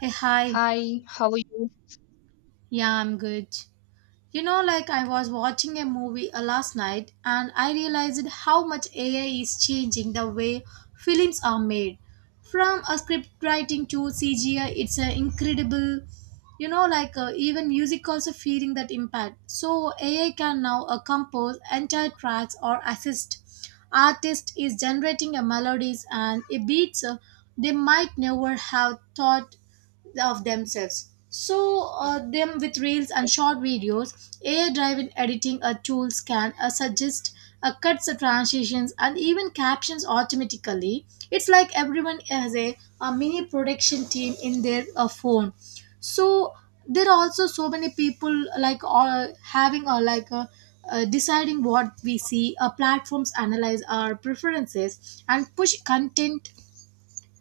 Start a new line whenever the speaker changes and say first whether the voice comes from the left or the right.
right: Hey, hi.
left: Hi, how are you?
right: Yeah, I'm good. Like I was watching a movie last night, and I realized how much AI is changing the way films are made. From a script writing to CGI, it's an incredible, even music also feeling that impact. So AI can now compose entire tracks or assist. Artist is generating a melodies and a beats they might never have thought of themselves. So them with reels and short videos, AI-driven editing a tools can suggest a cuts, transitions, and even captions automatically. It's like everyone has a mini production team in their phone. So there are also so many people like having or deciding what we see. Platforms analyze our preferences and push content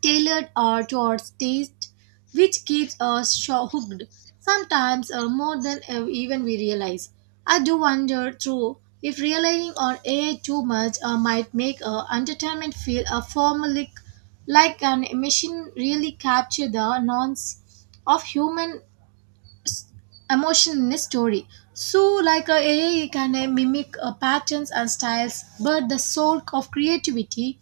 right: tailored towards taste, which keeps us hooked, sometimes more than even we realize. I do wonder, though, if relying on AI too much might make entertainment feel a formulaic, like an machine really capture the nuance of human emotion in a story. So, AI can mimic patterns and styles, but the soul of creativity,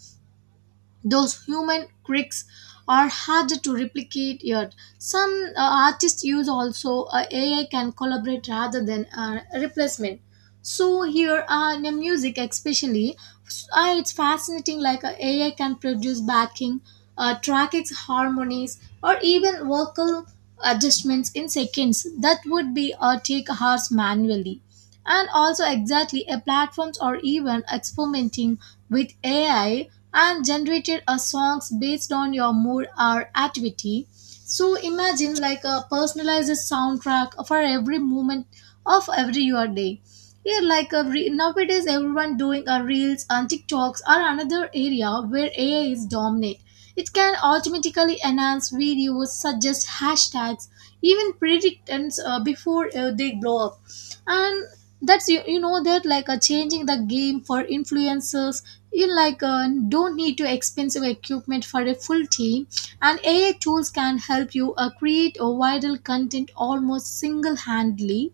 right: those human quirks, are hard to replicate yet. Some artists use also AI can collaborate rather than replacement. So here in the music especially, it's fascinating like AI can produce backing, tracks, harmonies, or even vocal adjustments in seconds that would be take hours manually, and also exactly a platforms or even experimenting with AI and generated a songs based on your mood or activity. So imagine like a personalized soundtrack for every moment of every your day. Yeah, nowadays everyone doing a reels and TikToks are another area where AI is dominant. It can automatically enhance videos, suggest hashtags, even predict trends before they blow up, and that's, you know, that changing the game for influencers. You don't need to expensive equipment for a full team, and AI tools can help you create a viral content almost single-handedly.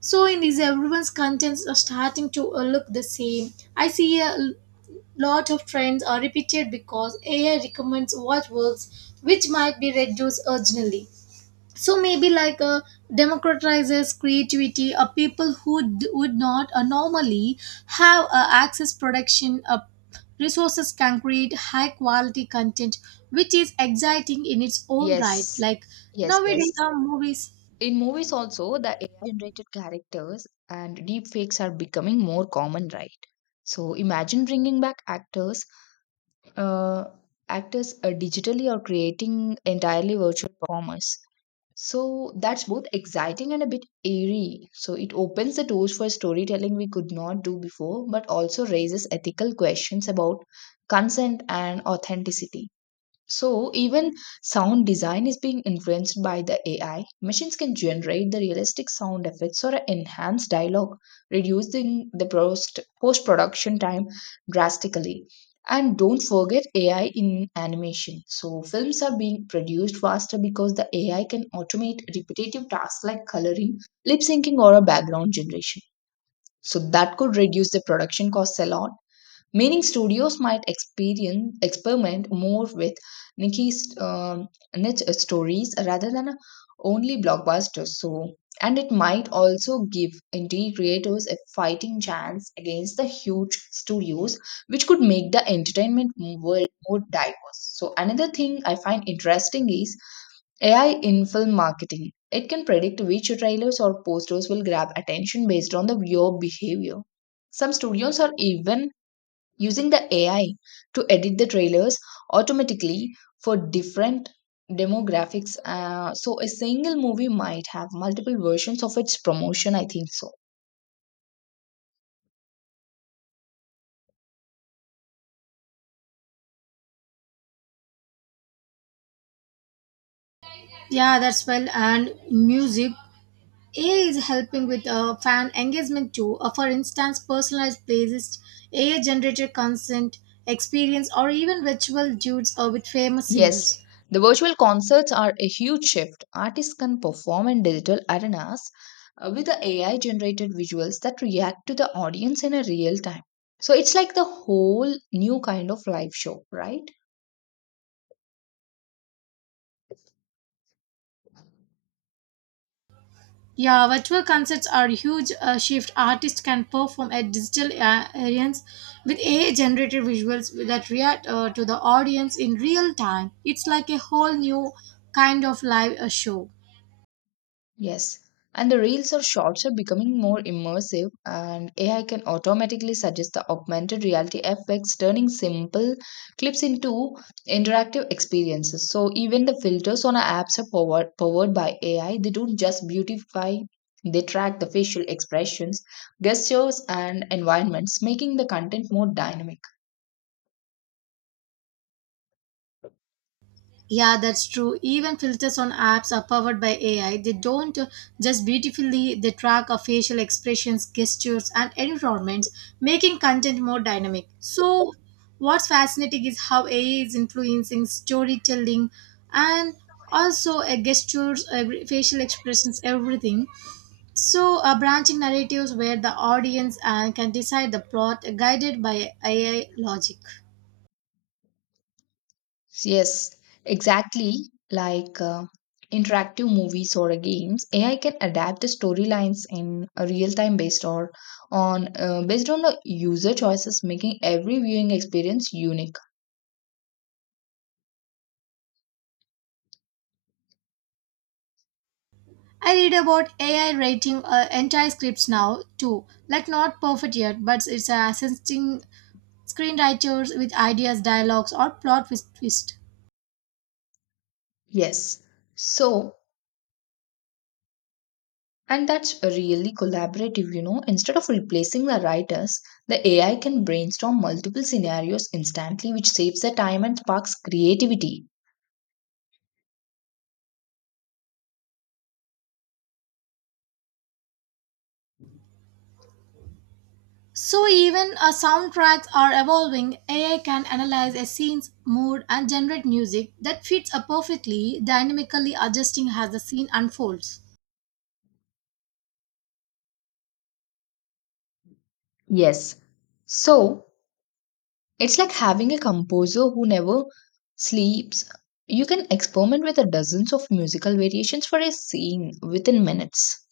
right: So in these, everyone's contents are starting to look the same. I see lot of trends are repeated because AI recommends what works, which might be reduced originally. So maybe democratizes creativity, a people who would not normally have access production resources can create high quality content, which is exciting in its own right,
left: Yes,
right: like
left: yes,
right: nowadays
left: yes.
right: movies.
left: In movies also, the AI-generated characters and deepfakes are becoming more common, right? So imagine bringing back actors, uh, digitally or creating entirely virtual performers. So that's both exciting and a bit eerie. So it opens the doors for storytelling we could not do before, but also raises ethical questions about consent and authenticity. So even sound design is being influenced by the AI. Machines can generate the realistic sound effects or enhance dialogue, reducing the post production time drastically. And don't forget AI in animation. So films are being produced faster because the AI can automate repetitive tasks like coloring, lip syncing, or a background generation. So that could reduce the production costs a lot, meaning studios might experience experiment more with Nikki's niche stories rather than only blockbusters. So, and it might also give indie creators a fighting chance against the huge studios, which could make the entertainment world more diverse. So, another thing I find interesting is AI in film marketing. It can predict which trailers or posters will grab attention based on the viewer behavior. Some studios are even using the AI to edit the trailers automatically for different demographics. So a single movie might have multiple versions of its promotion, I think so.
right: Yeah, that's well, and music AI is helping with fan engagement too. For instance, personalized playlists, AI generated content, experience, or even virtual dudes with famous singers.
left: Yes, the virtual concerts are a huge shift. Artists can perform in digital arenas with the AI generated visuals that react to the audience in a real time. So it's like the whole new kind of live show, right?
right: Yeah, virtual concerts are a huge shift. Artists can perform at digital arenas with AI-generated visuals that react to the audience in real time. It's like a whole new kind of live show.
left: Yes. And the reels or shorts are becoming more immersive, and AI can automatically suggest the augmented reality effects, turning simple clips into interactive experiences. So, even the filters on our apps are powered by AI. They don't just beautify, they track the facial expressions, gestures, and environments, making the content more dynamic.
right: Yeah, that's true. Even filters on apps are powered by AI. They don't just beautifully, they track our facial expressions, gestures, and environments, making content more dynamic. So, what's fascinating is how AI is influencing storytelling, and also gestures, every, facial expressions, everything. So, branching narratives where the audience can decide the plot guided by AI logic.
left: Yes, exactly. Interactive movies or games, AI can adapt the storylines in a real time based on the user choices, making every viewing experience unique.
right: I read about AI writing entire scripts now too, like not perfect yet, but it's assisting screenwriters with ideas, dialogues, or plot with twist.
left: Yes. So, and that's really collaborative, you know. Instead of replacing the writers, the AI can brainstorm multiple scenarios instantly, which saves the time and sparks creativity.
right: So even soundtracks are evolving. AI can analyze a scene's mood and generate music that fits perfectly, dynamically adjusting as the scene unfolds.
left: Yes. So, it's like having a composer who never sleeps. You can experiment with the dozens of musical variations for a scene within minutes.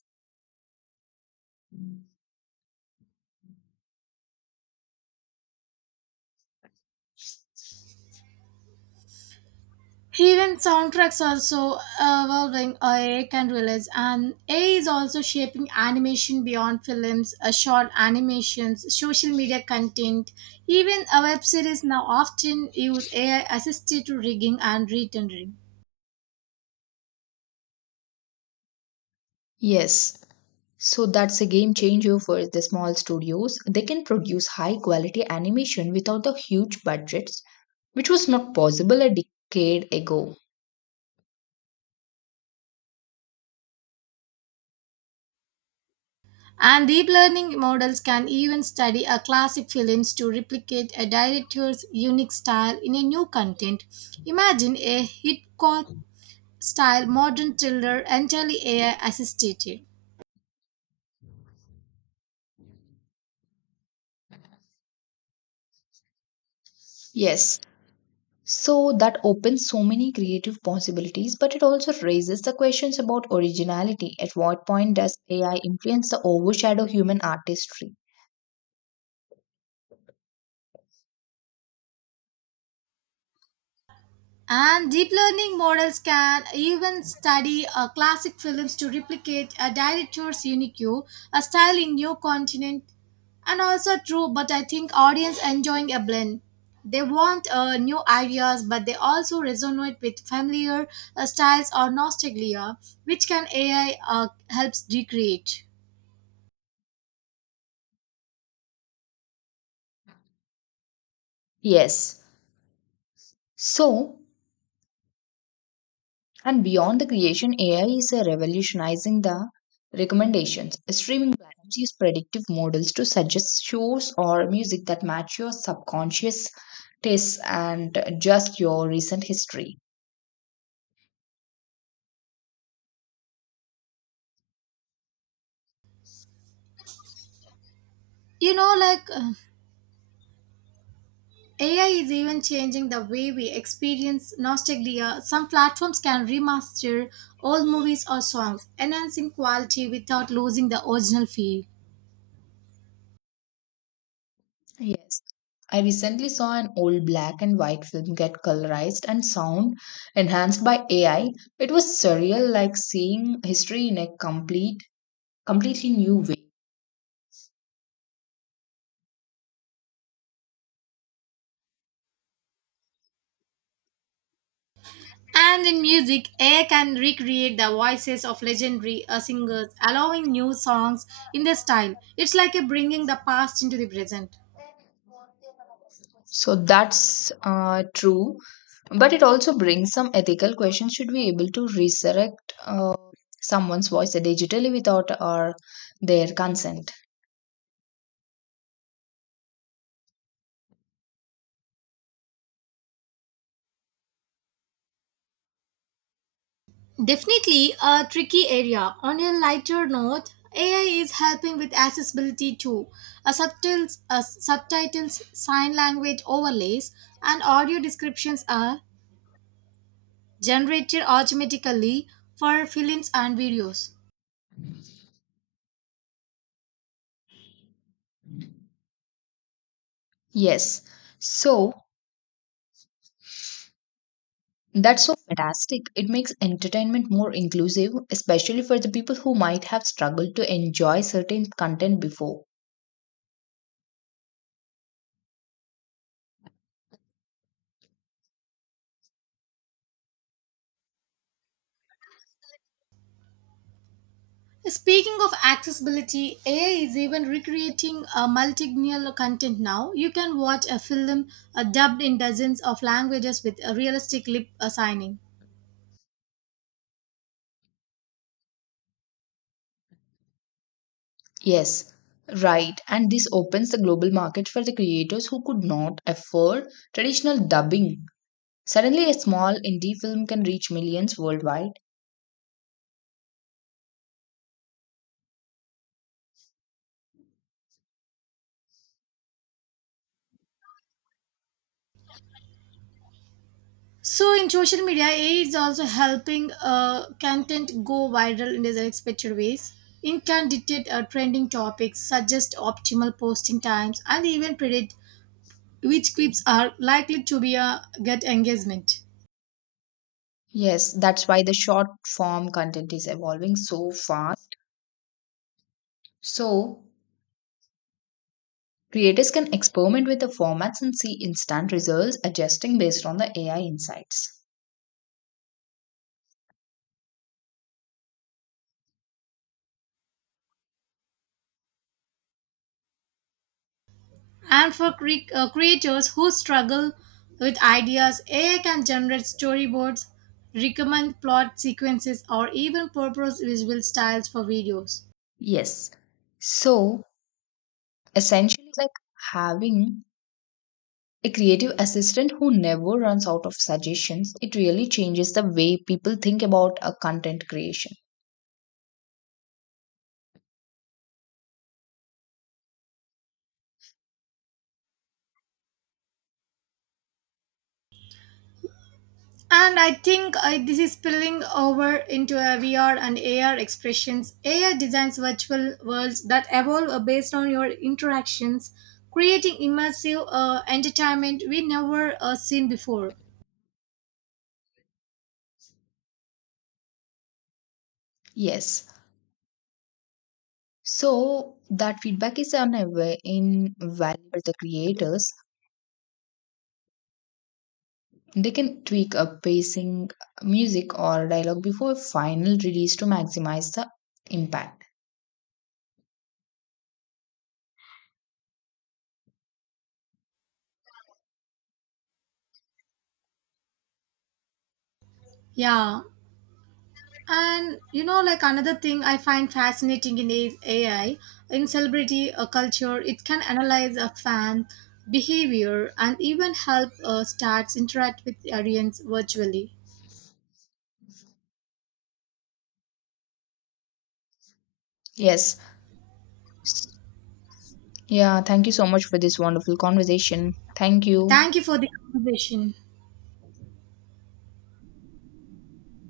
right: Even soundtracks are so evolving AI can realize, and AI is also shaping animation beyond films, short animations, social media content. Even a web series now often use AI assisted to rigging and retendering.
left: Yes, so that's a game changer for the small studios. They can produce high quality animation without the huge budgets, which was not possible a decade ago.
right: And deep learning models can even study a classic films to replicate a director's unique style in a new content. Imagine a Hitchcock style modern thriller entirely AI assisted.
left: Yes, so that opens so many creative possibilities, but it also raises the questions about originality. At what point does AI influence the overshadow human artistry?
right: And deep learning models can even study classic films to replicate a director's unique view, a style in new continent. And also true, but I think audience enjoying a blend. They want new ideas, but they also resonate with familiar styles or nostalgia, which can AI helps recreate.
left: Yes. So, and beyond the creation, AI is revolutionizing the recommendations. Streaming platforms use predictive models to suggest shows or music that match your subconscious tastes and just your recent history.
right: You know, like uh, AI is even changing the way we experience nostalgia. Some platforms can remaster old movies or songs, enhancing quality without losing the original feel.
left: Yes. I recently saw an old black and white film get colorized and sound enhanced by AI. It was surreal, like seeing history in completely new way.
right: And in music, AI can recreate the voices of legendary singers, allowing new songs in their style. It's like a bringing the past into the present.
left: So that's true. But it also brings some ethical questions. Should we able to resurrect someone's voice digitally without or their consent?
right: Definitely a tricky area. On a lighter note, AI is helping with accessibility too. A subtitles, sign language overlays, and audio descriptions are generated automatically for films and videos.
left: Yes. So that's so fantastic. It makes entertainment more inclusive, especially for the people who might have struggled to enjoy certain content before.
right: Speaking of accessibility, AI is even recreating a multilingual content now. You can watch a film dubbed in dozens of languages with a realistic lip signing.
left: Yes, right. And this opens the global market for the creators who could not afford traditional dubbing. Suddenly, a small indie film can reach millions worldwide.
right: So in social media, AI is also helping content go viral in these unexpected ways. It can detect trending topics, suggest optimal posting times, and even predict which clips are likely to be get engagement.
left: Yes, that's why the short form content is evolving so fast. So, creators can experiment with the formats and see instant results, adjusting based on the AI insights.
right: And for creators who struggle with ideas, AI can generate storyboards, recommend plot sequences, or even purpose visual styles for videos.
left: Yes. So, essentially, like having a creative assistant who never runs out of suggestions, it really changes the way people think about a content creation.
right: And I think this is spilling over into VR and AR expressions. AI designs virtual worlds that evolve based on your interactions, creating immersive entertainment we never seen before.
left: Yes. So that feedback is unaware in value for the creators. They can tweak a pacing, music, or dialogue before final release to maximize the impact.
right: Yeah. And another thing I find fascinating in is AI, in celebrity culture, it can analyze a fan behavior and even help stars interact with the audience virtually.
left: Yes. Yeah. Thank you so much for this wonderful conversation. Thank you.
right: Thank you for the conversation.